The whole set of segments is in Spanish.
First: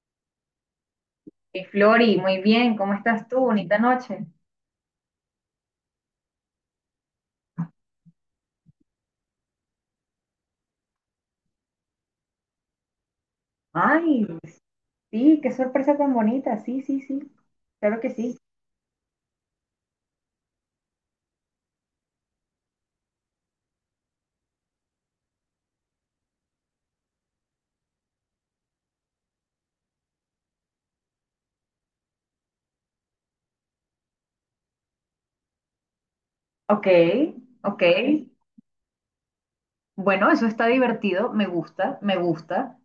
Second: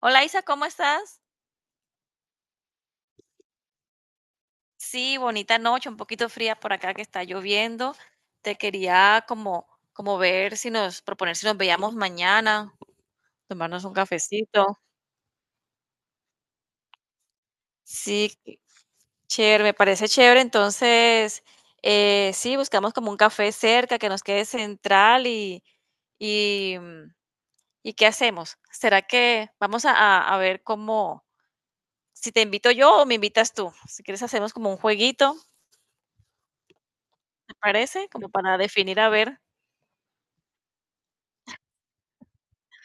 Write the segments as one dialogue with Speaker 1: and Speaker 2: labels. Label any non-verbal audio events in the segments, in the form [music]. Speaker 1: Hola Isa, ¿cómo estás?
Speaker 2: Y Flori, muy bien, ¿cómo estás tú? Bonita noche.
Speaker 1: Sí, bonita noche, un poquito fría por acá que está lloviendo. Te quería como, como ver si nos, proponer si nos veíamos mañana, tomarnos un
Speaker 2: Ay,
Speaker 1: cafecito.
Speaker 2: sí, qué sorpresa tan bonita. Sí, sí, sí, claro que
Speaker 1: Sí,
Speaker 2: sí.
Speaker 1: qué chévere, me parece chévere. Entonces, sí, buscamos como un café cerca que nos quede central y, ¿y qué hacemos? ¿Será que vamos a, a ver cómo, si te invito yo o me invitas tú? Si quieres hacemos como un jueguito,
Speaker 2: Ok,
Speaker 1: ¿te
Speaker 2: ok.
Speaker 1: parece? Como para definir a ver.
Speaker 2: Bueno, eso está divertido, me gusta, me gusta.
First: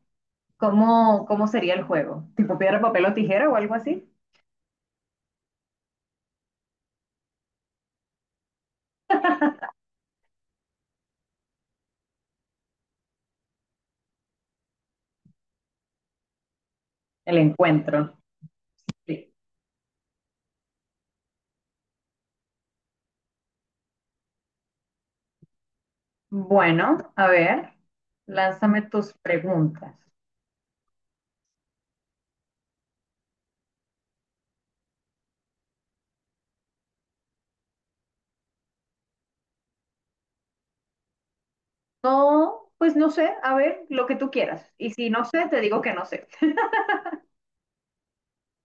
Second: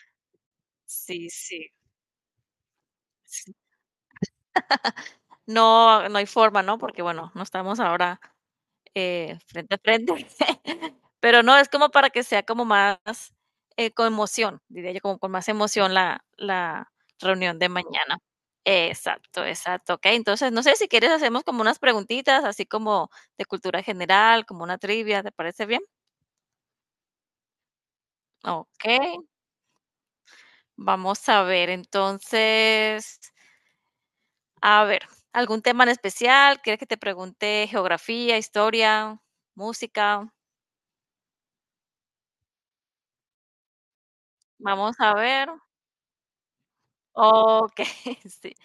Speaker 2: ¿Cómo,
Speaker 1: Sí,
Speaker 2: cómo
Speaker 1: sí.
Speaker 2: sería el juego? ¿Tipo piedra, papel o tijera
Speaker 1: Sí.
Speaker 2: o algo así?
Speaker 1: No, no hay forma, ¿no? Porque, bueno, no estamos ahora, frente a frente. [laughs] Pero no, es como para que sea como más, con emoción, diría yo, como con más emoción la
Speaker 2: El
Speaker 1: reunión de
Speaker 2: encuentro.
Speaker 1: mañana.
Speaker 2: Sí.
Speaker 1: Exacto, exacto. Okey, entonces, no sé si quieres hacemos como unas preguntitas, así como de cultura general, como una trivia, ¿te parece bien?
Speaker 2: Bueno, a ver, lánzame tus
Speaker 1: Okey,
Speaker 2: preguntas.
Speaker 1: vamos a ver, entonces. A ver, ¿algún tema en especial? ¿Quieres que te pregunte geografía, historia, música?
Speaker 2: No, pues no sé, a ver, lo que tú quieras. Y
Speaker 1: Vamos
Speaker 2: si
Speaker 1: a
Speaker 2: no sé,
Speaker 1: ver.
Speaker 2: te digo que no sé. [laughs]
Speaker 1: Ok, [laughs] sí,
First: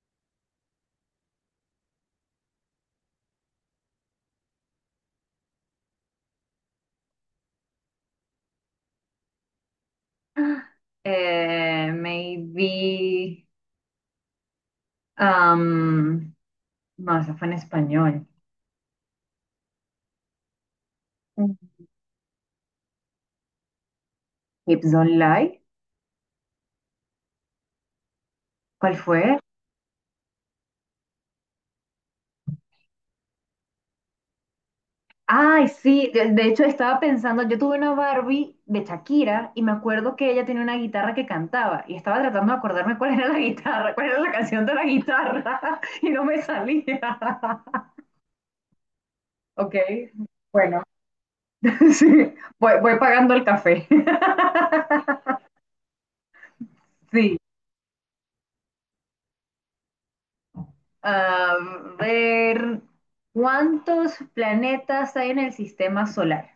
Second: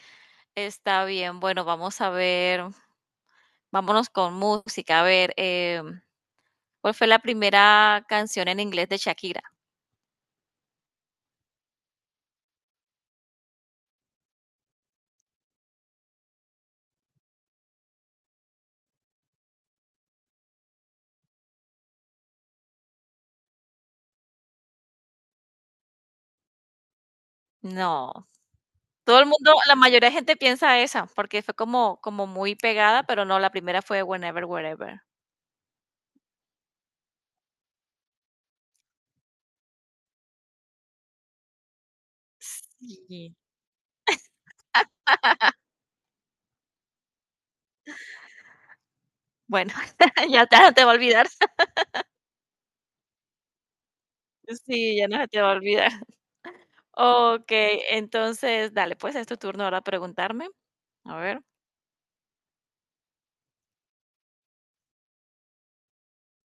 Speaker 1: está bien. Bueno, vamos a ver, vámonos con música. A ver, ¿cuál fue la primera canción en inglés de Shakira?
Speaker 2: Maybe. Am, no, esa fue en español. Mm. Hips Don't Lie.
Speaker 1: No,
Speaker 2: ¿Cuál
Speaker 1: todo el
Speaker 2: fue?
Speaker 1: mundo, la mayoría de gente piensa esa, porque fue como, como muy pegada, pero no, la primera fue Whenever, Wherever.
Speaker 2: Ay, sí, de hecho estaba pensando, yo tuve una Barbie de Shakira y me acuerdo que ella tenía una guitarra que cantaba y estaba tratando de acordarme cuál era
Speaker 1: Sí.
Speaker 2: la guitarra, cuál era la canción de la guitarra [laughs] y no me salía. [laughs]
Speaker 1: Bueno,
Speaker 2: Ok,
Speaker 1: [laughs] ya, ya no
Speaker 2: bueno,
Speaker 1: te va a olvidar. [laughs]
Speaker 2: [laughs] sí, voy pagando el café.
Speaker 1: Sí, ya no se te
Speaker 2: [laughs]
Speaker 1: va a olvidar.
Speaker 2: Sí.
Speaker 1: Okey, entonces, dale, pues, es tu turno ahora preguntarme. A ver.
Speaker 2: A ver, ¿cuántos planetas hay en el sistema solar?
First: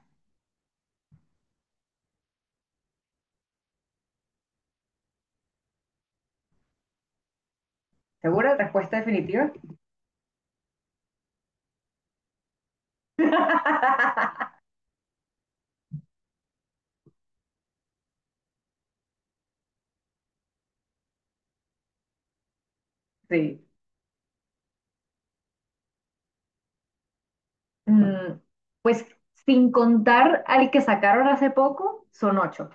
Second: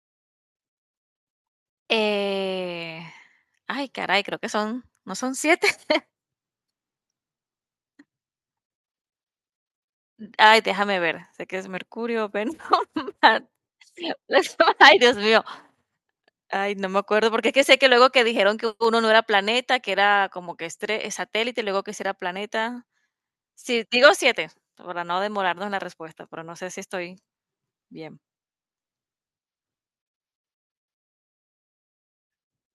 Speaker 1: Eh, ay, caray, creo que son, ¿no son siete?
Speaker 2: ¿Segura? ¿Respuesta definitiva?
Speaker 1: [laughs] Ay, déjame ver. Sé que es Mercurio, Venus, [laughs] Marte.
Speaker 2: [laughs]
Speaker 1: [laughs] Ay, Dios mío. Ay, no me acuerdo, porque es que sé que luego que dijeron que uno no era planeta, que era como que estre satélite, y luego que sí era planeta.
Speaker 2: Sí.
Speaker 1: Sí, digo 7, para no demorarnos en la respuesta, pero no sé si estoy bien.
Speaker 2: Mm, pues sin contar al que sacaron hace poco, son ocho.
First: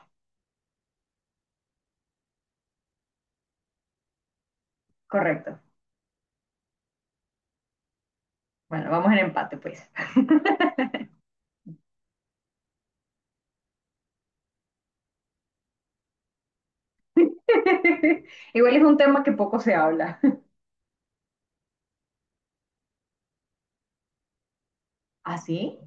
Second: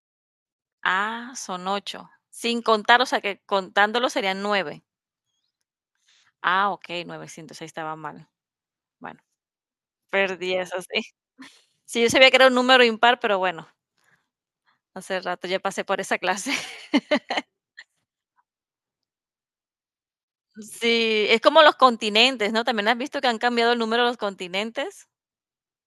Speaker 1: Ah, son ocho. Sin contar, o sea, que contándolo serían 9.
Speaker 2: Correcto.
Speaker 1: Ah, okey, ahí estaba mal.
Speaker 2: Bueno, vamos en
Speaker 1: Bueno,
Speaker 2: empate, pues.
Speaker 1: perdí eso, sí. Sí, yo sabía que era un número impar, pero bueno, hace rato ya pasé por esa clase. [laughs]
Speaker 2: [laughs] Igual es un tema que poco se habla. [laughs]
Speaker 1: Sí, es como los continentes, ¿no? ¿También has visto que han cambiado el número de los continentes?
Speaker 2: ¿Ah, sí?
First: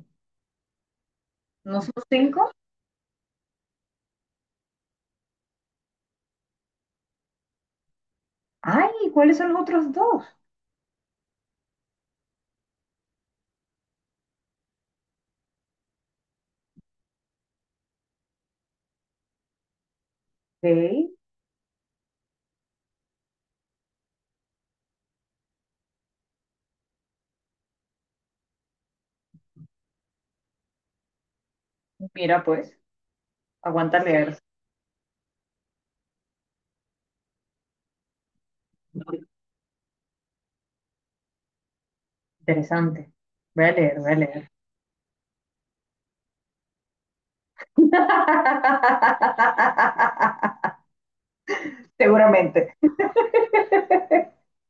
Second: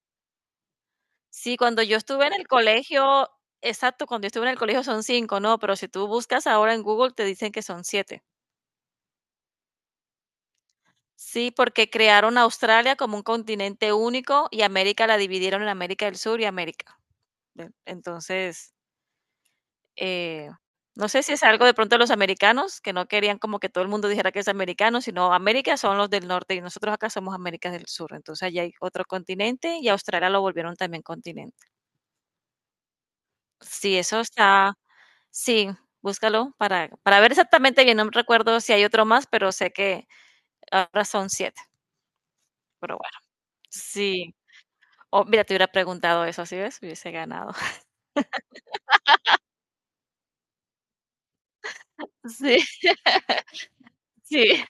Speaker 1: Sí,
Speaker 2: ¿No
Speaker 1: cuando yo
Speaker 2: son
Speaker 1: estuve en el
Speaker 2: cinco?
Speaker 1: colegio, exacto, cuando yo estuve en el colegio son 5, ¿no? Pero si tú buscas ahora en Google te dicen que son 7.
Speaker 2: Ay, ¿cuáles son los otros dos?
Speaker 1: Sí, porque crearon Australia como un continente único y América la dividieron en América del Sur y América del, entonces, Eh, no
Speaker 2: Sí.
Speaker 1: sé si es algo de pronto de los americanos, que no querían como que todo el mundo dijera que es americano, sino América son los del norte y nosotros acá somos América del Sur. Entonces allá hay otro continente y Australia lo volvieron también continente.
Speaker 2: Mira, pues,
Speaker 1: Sí,
Speaker 2: aguanta
Speaker 1: eso
Speaker 2: leer.
Speaker 1: está, sí, búscalo para ver exactamente bien. No recuerdo si hay otro más, pero sé que ahora son siete. Pero
Speaker 2: Interesante.
Speaker 1: bueno,
Speaker 2: Voy a leer, voy a
Speaker 1: sí.
Speaker 2: leer.
Speaker 1: Oh, mira, te hubiera preguntado eso, ¿sí ves? Hubiese ganado. [laughs]
Speaker 2: [laughs]
Speaker 1: Sí,
Speaker 2: Seguramente.
Speaker 1: sí.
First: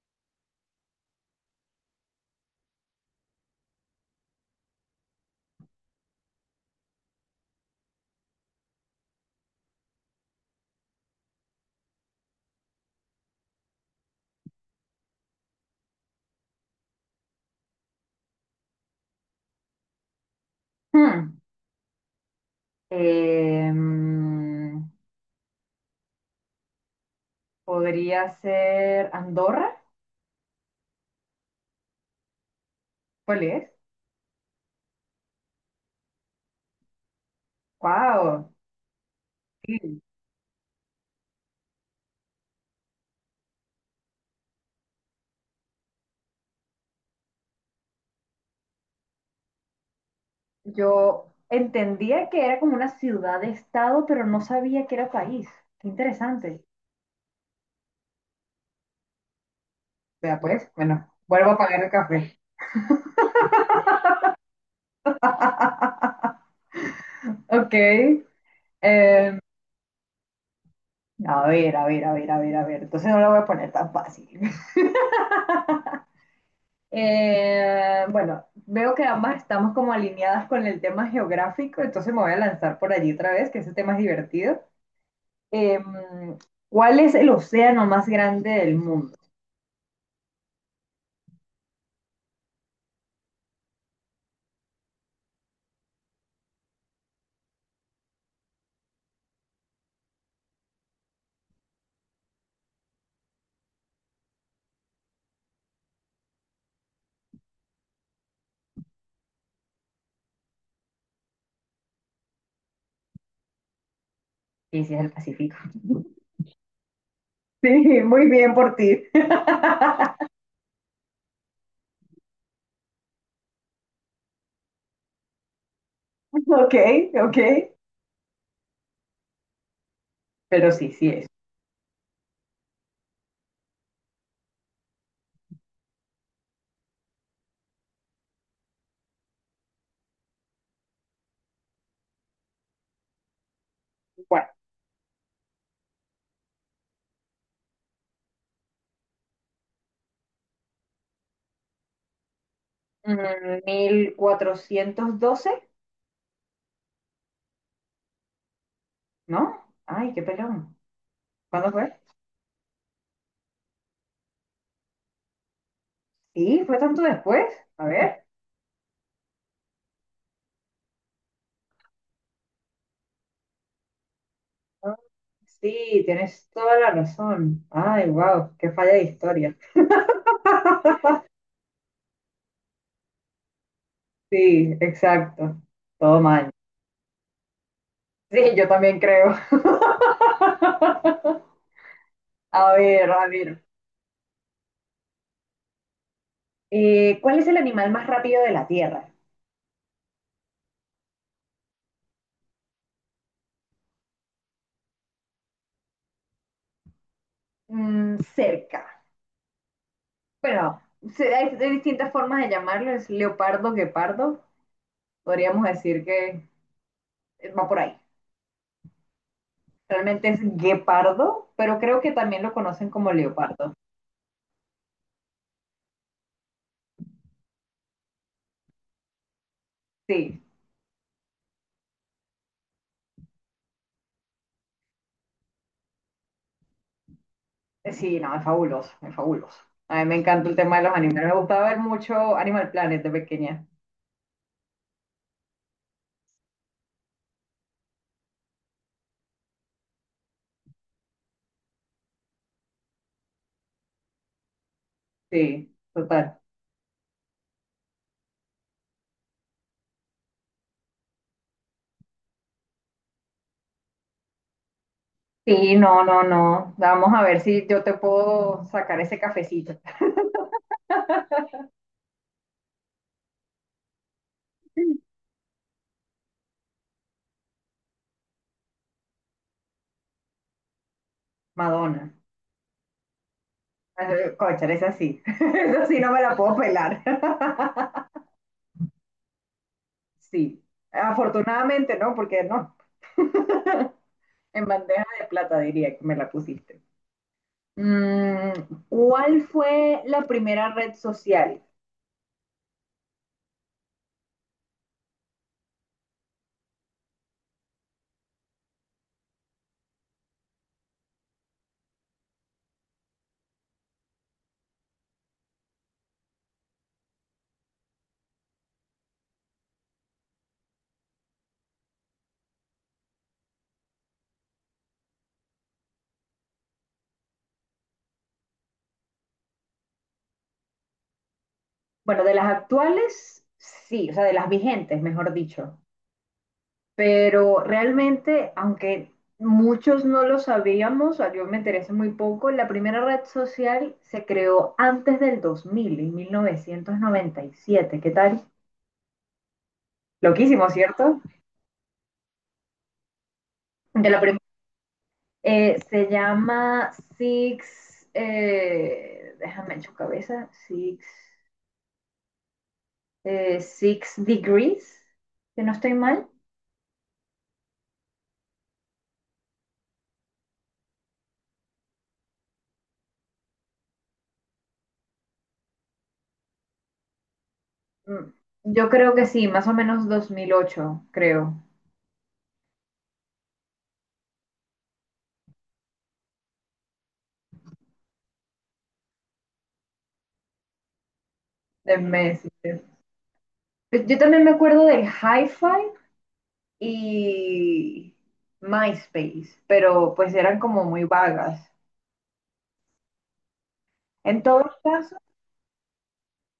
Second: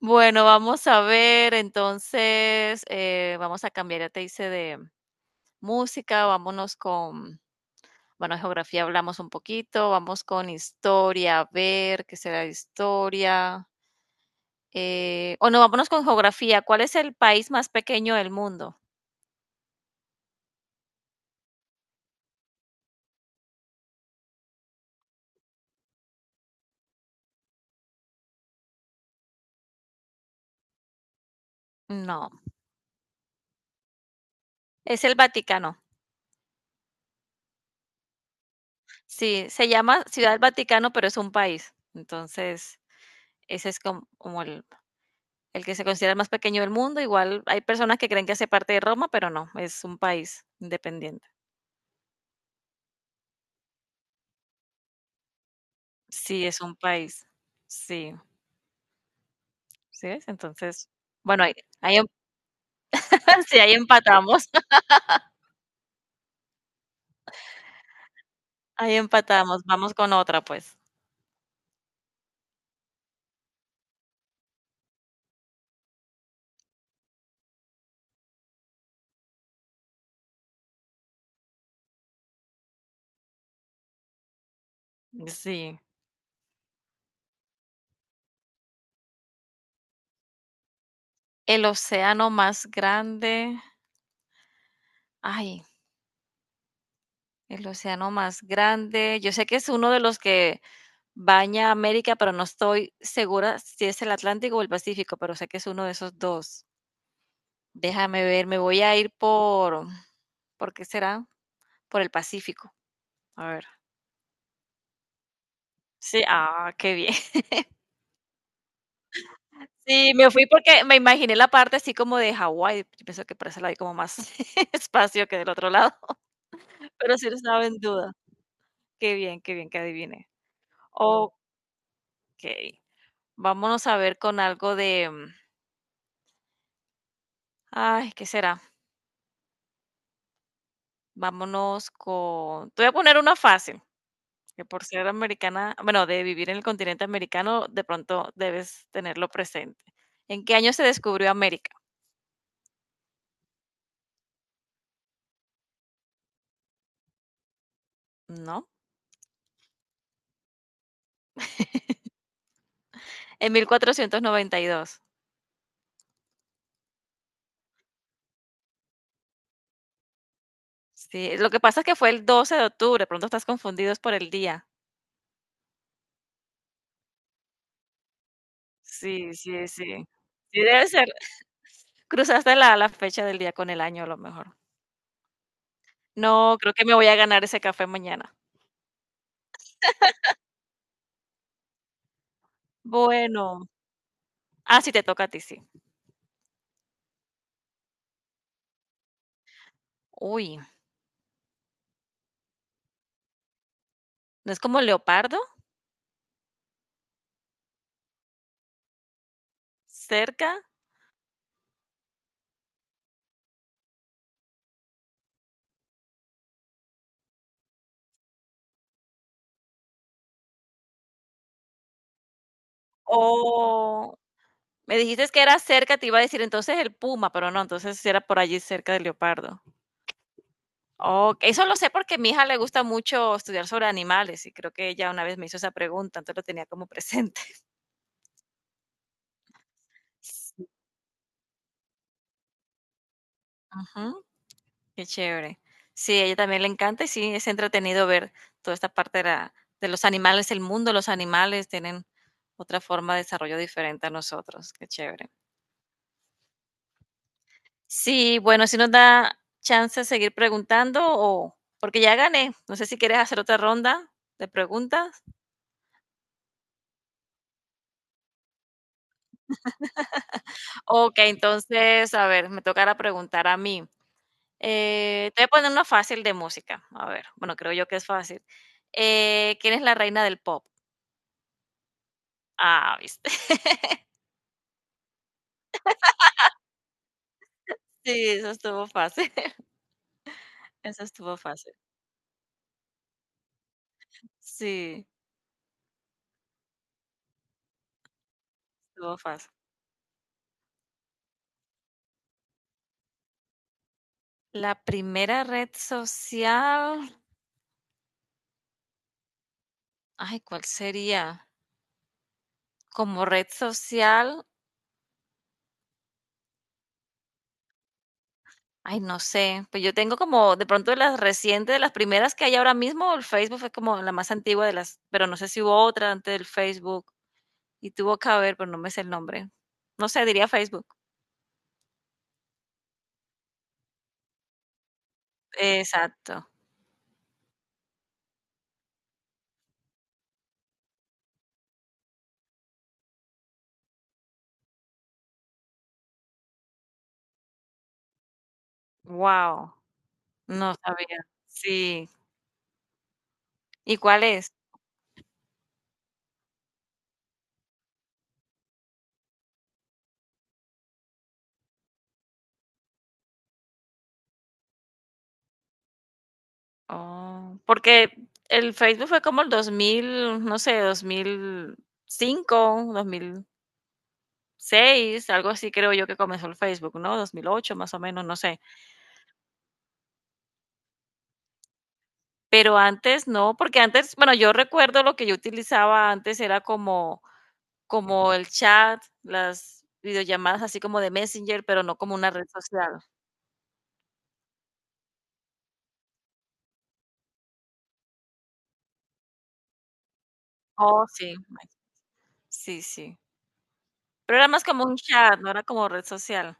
Speaker 1: Bueno, vamos a ver, entonces, vamos a cambiar, ya te hice de música, vámonos con, bueno, geografía hablamos un poquito, vamos con historia, a ver qué será historia. O no, vámonos con geografía. ¿Cuál es el país más pequeño del mundo?
Speaker 2: Hmm. Em, podría ser Andorra.
Speaker 1: No,
Speaker 2: ¿Cuál es?
Speaker 1: es el Vaticano.
Speaker 2: Wow.
Speaker 1: Sí, se llama Ciudad del Vaticano, pero es un país. Entonces, ese es como, el que se considera el más pequeño del mundo. Igual hay personas que creen que hace parte de Roma, pero no, es un país independiente.
Speaker 2: Yo entendía que era como una ciudad de estado, pero no sabía que era país. Qué
Speaker 1: Sí, es
Speaker 2: interesante.
Speaker 1: un país. Sí, ¿sí ves?
Speaker 2: Vea pues,
Speaker 1: Entonces,
Speaker 2: bueno,
Speaker 1: bueno,
Speaker 2: vuelvo
Speaker 1: hay,
Speaker 2: a pagar el
Speaker 1: hay
Speaker 2: café.
Speaker 1: [laughs] sí, ahí empatamos, [laughs]
Speaker 2: [laughs] Ok.
Speaker 1: ahí
Speaker 2: em,
Speaker 1: empatamos. Vamos con otra, pues.
Speaker 2: A ver, a ver, a ver, a ver, a ver. Entonces no la voy a poner tan fácil. [laughs] Bueno, veo que ambas estamos como alineadas con el tema geográfico, entonces me voy a lanzar por allí otra vez, que ese tema es divertido.
Speaker 1: Sí.
Speaker 2: Em, ¿Cuál es el océano más grande del mundo?
Speaker 1: El océano más grande. Ay, el océano más grande. Yo sé que es uno de los que baña América, pero no estoy segura si es el Atlántico o el Pacífico, pero sé que es uno de esos dos. Déjame ver, me voy a ir ¿por qué será? Por el Pacífico. A ver.
Speaker 2: Y si es el Pacífico. [laughs]
Speaker 1: Sí, ah, qué bien. [laughs]
Speaker 2: Sí, muy bien por ti. [laughs]
Speaker 1: Sí, me fui porque me imaginé la parte así como de Hawái. Yo pienso que por eso la vi como más [laughs] espacio que del otro lado.
Speaker 2: Ok,
Speaker 1: Pero sí lo
Speaker 2: ok.
Speaker 1: estaba en duda. Qué bien que adiviné.
Speaker 2: Pero sí, sí es.
Speaker 1: Okey, vámonos a ver con algo de, ay, ¿qué será? Vámonos con, te voy a poner una fácil,
Speaker 2: Bueno,
Speaker 1: que por ser americana, bueno, de vivir en el continente americano, de pronto debes tenerlo presente. ¿En qué año se descubrió América?
Speaker 2: 1412,
Speaker 1: ¿No?
Speaker 2: ¿no? Ay, qué pelón. ¿Cuándo fue?
Speaker 1: En 1492.
Speaker 2: Sí, fue tanto después. A ver.
Speaker 1: Sí, lo que pasa es que fue el 12 de octubre, de pronto estás confundidos por el día.
Speaker 2: Ah, sí, tienes toda la razón. Ay, wow, qué falla de
Speaker 1: Sí,
Speaker 2: historia.
Speaker 1: sí, sí. Sí, debe ser. Cruzaste la fecha del día con el año, a lo mejor.
Speaker 2: Sí, exacto. Todo mal.
Speaker 1: No, creo que me voy a ganar ese café mañana.
Speaker 2: Sí, yo también creo. [laughs] A ver, a ver.
Speaker 1: Bueno. Ah, sí, te toca a ti, sí.
Speaker 2: ¿Cuál es el animal más rápido de la Tierra?
Speaker 1: Uy, ¿no es como leopardo?
Speaker 2: Mm, cerca.
Speaker 1: ¿Cerca?
Speaker 2: Bueno, hay, hay distintas formas de llamarlo. Es leopardo, guepardo. Podríamos decir que va por ahí. Realmente es guepardo, pero creo que también lo conocen como leopardo.
Speaker 1: O me dijiste que era cerca, te iba a decir entonces el puma, pero no, entonces sí era por allí cerca del leopardo.
Speaker 2: Sí.
Speaker 1: Oh, eso lo sé porque a mi hija le gusta mucho estudiar sobre animales y creo que ella una vez me hizo esa pregunta, entonces lo tenía como presente. [laughs]
Speaker 2: Sí, no, es fabuloso, es fabuloso. A mí me encanta el
Speaker 1: Sí,
Speaker 2: tema de los animales. Me gustaba ver mucho Animal Planet de pequeña.
Speaker 1: ujú. Qué chévere. Sí, a ella también le encanta y sí, es entretenido ver toda esta parte de, de los animales, el mundo de los animales, tienen otra forma de desarrollo diferente a nosotros. Qué chévere.
Speaker 2: Sí, total.
Speaker 1: Sí, bueno, si nos da chance de seguir preguntando o porque ya gané, no sé si quieres hacer otra ronda de preguntas.
Speaker 2: Sí, no, no, no. Vamos a ver si yo te puedo sacar ese cafecito.
Speaker 1: Ok, entonces, a ver, me tocará preguntar a mí.
Speaker 2: [laughs]
Speaker 1: Te voy a poner una fácil de música. A ver, bueno, creo yo que es fácil. ¿Quién es la reina del pop?
Speaker 2: Madonna.
Speaker 1: Ah, viste. [laughs]
Speaker 2: Cónchale, esa sí. [laughs] Esa sí no me la puedo pelar. [laughs]
Speaker 1: Sí, eso estuvo fácil, [laughs]
Speaker 2: Sí.
Speaker 1: eso estuvo fácil.
Speaker 2: Afortunadamente no, porque no. [laughs] En bandeja
Speaker 1: Sí,
Speaker 2: de plata diría que me la pusiste. Mm,
Speaker 1: estuvo
Speaker 2: ¿cuál
Speaker 1: fácil.
Speaker 2: fue la primera red social?
Speaker 1: La primera red social, ay, ¿cuál sería? Como red social, ay, no sé, pues yo tengo como de pronto de las recientes, de las primeras que hay ahora mismo, el Facebook fue como la más antigua de las, pero no sé si hubo otra antes del Facebook y tuvo que haber, pero no me sé el nombre. No sé, diría Facebook.
Speaker 2: Bueno, de las actuales, sí, o sea, de las vigentes, mejor dicho.
Speaker 1: Exacto.
Speaker 2: Pero realmente, aunque muchos no lo sabíamos, o sea, yo me enteré hace muy poco, la primera red social se creó antes del 2000, en 1997. ¿Qué tal?
Speaker 1: Wow,
Speaker 2: Loquísimo,
Speaker 1: no sabía.
Speaker 2: ¿cierto?
Speaker 1: Sí. ¿Y
Speaker 2: De la
Speaker 1: cuál
Speaker 2: prim-
Speaker 1: es?
Speaker 2: se llama Six, déjame en su cabeza, Six, Six Degrees, si no estoy mal.
Speaker 1: Oh, porque el Facebook fue como el 2000, no sé, 2005, 2006, algo así creo yo que comenzó el Facebook, ¿no? 2008 más o menos,
Speaker 2: Mm,
Speaker 1: no sé.
Speaker 2: yo creo que sí, más o menos 2008, creo,
Speaker 1: Pero antes no, porque antes, bueno, yo recuerdo lo que yo utilizaba antes era como, como el chat, las videollamadas así como de Messenger, pero no
Speaker 2: de
Speaker 1: como una red
Speaker 2: Messi.
Speaker 1: social.
Speaker 2: Pues yo también me acuerdo del Hi-Fi y MySpace, pero pues eran como muy
Speaker 1: Oh, sí,
Speaker 2: vagas.
Speaker 1: sí, sí. Pero
Speaker 2: En
Speaker 1: era más
Speaker 2: todos
Speaker 1: como un
Speaker 2: casos,
Speaker 1: chat, no era como red social.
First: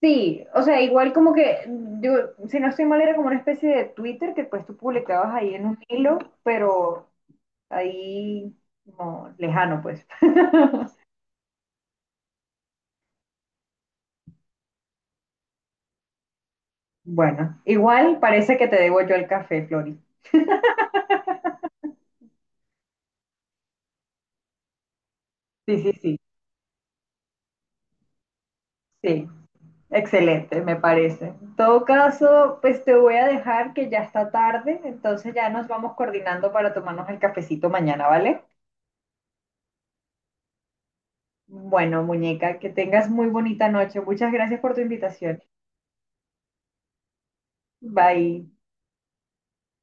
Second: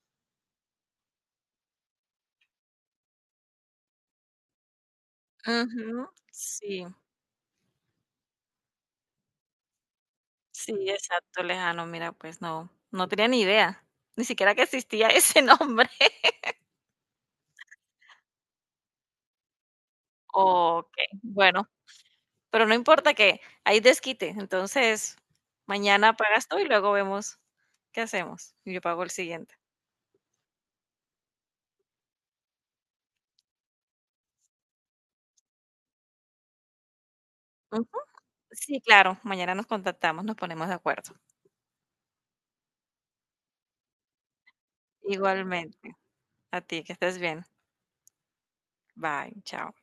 Speaker 2: sí, o sea, igual como que, yo, si no estoy mal, era como una especie de Twitter que pues tú publicabas ahí en un
Speaker 1: Ujú,
Speaker 2: hilo,
Speaker 1: sí.
Speaker 2: pero ahí como lejano, pues.
Speaker 1: Sí,
Speaker 2: [laughs]
Speaker 1: exacto, lejano. Mira, pues no, no tenía ni idea, ni siquiera que existía ese nombre. [laughs]
Speaker 2: Bueno, igual parece que te debo yo el café, Flori.
Speaker 1: Okey, bueno, pero no importa que hay desquite, entonces
Speaker 2: Sí, sí,
Speaker 1: mañana
Speaker 2: sí,
Speaker 1: pagas tú y luego vemos qué hacemos. Y yo pago el
Speaker 2: sí.
Speaker 1: siguiente.
Speaker 2: Excelente, me parece. En todo caso, pues te voy a dejar que ya está tarde, entonces ya nos vamos coordinando para tomarnos el cafecito
Speaker 1: Ujú.
Speaker 2: mañana, ¿vale?
Speaker 1: Sí, claro, mañana nos contactamos, nos ponemos de acuerdo.
Speaker 2: Bueno, muñeca, que tengas muy bonita noche. Muchas gracias por tu invitación.
Speaker 1: Igualmente, a ti, que estés bien.
Speaker 2: Bye.
Speaker 1: Bye, chao.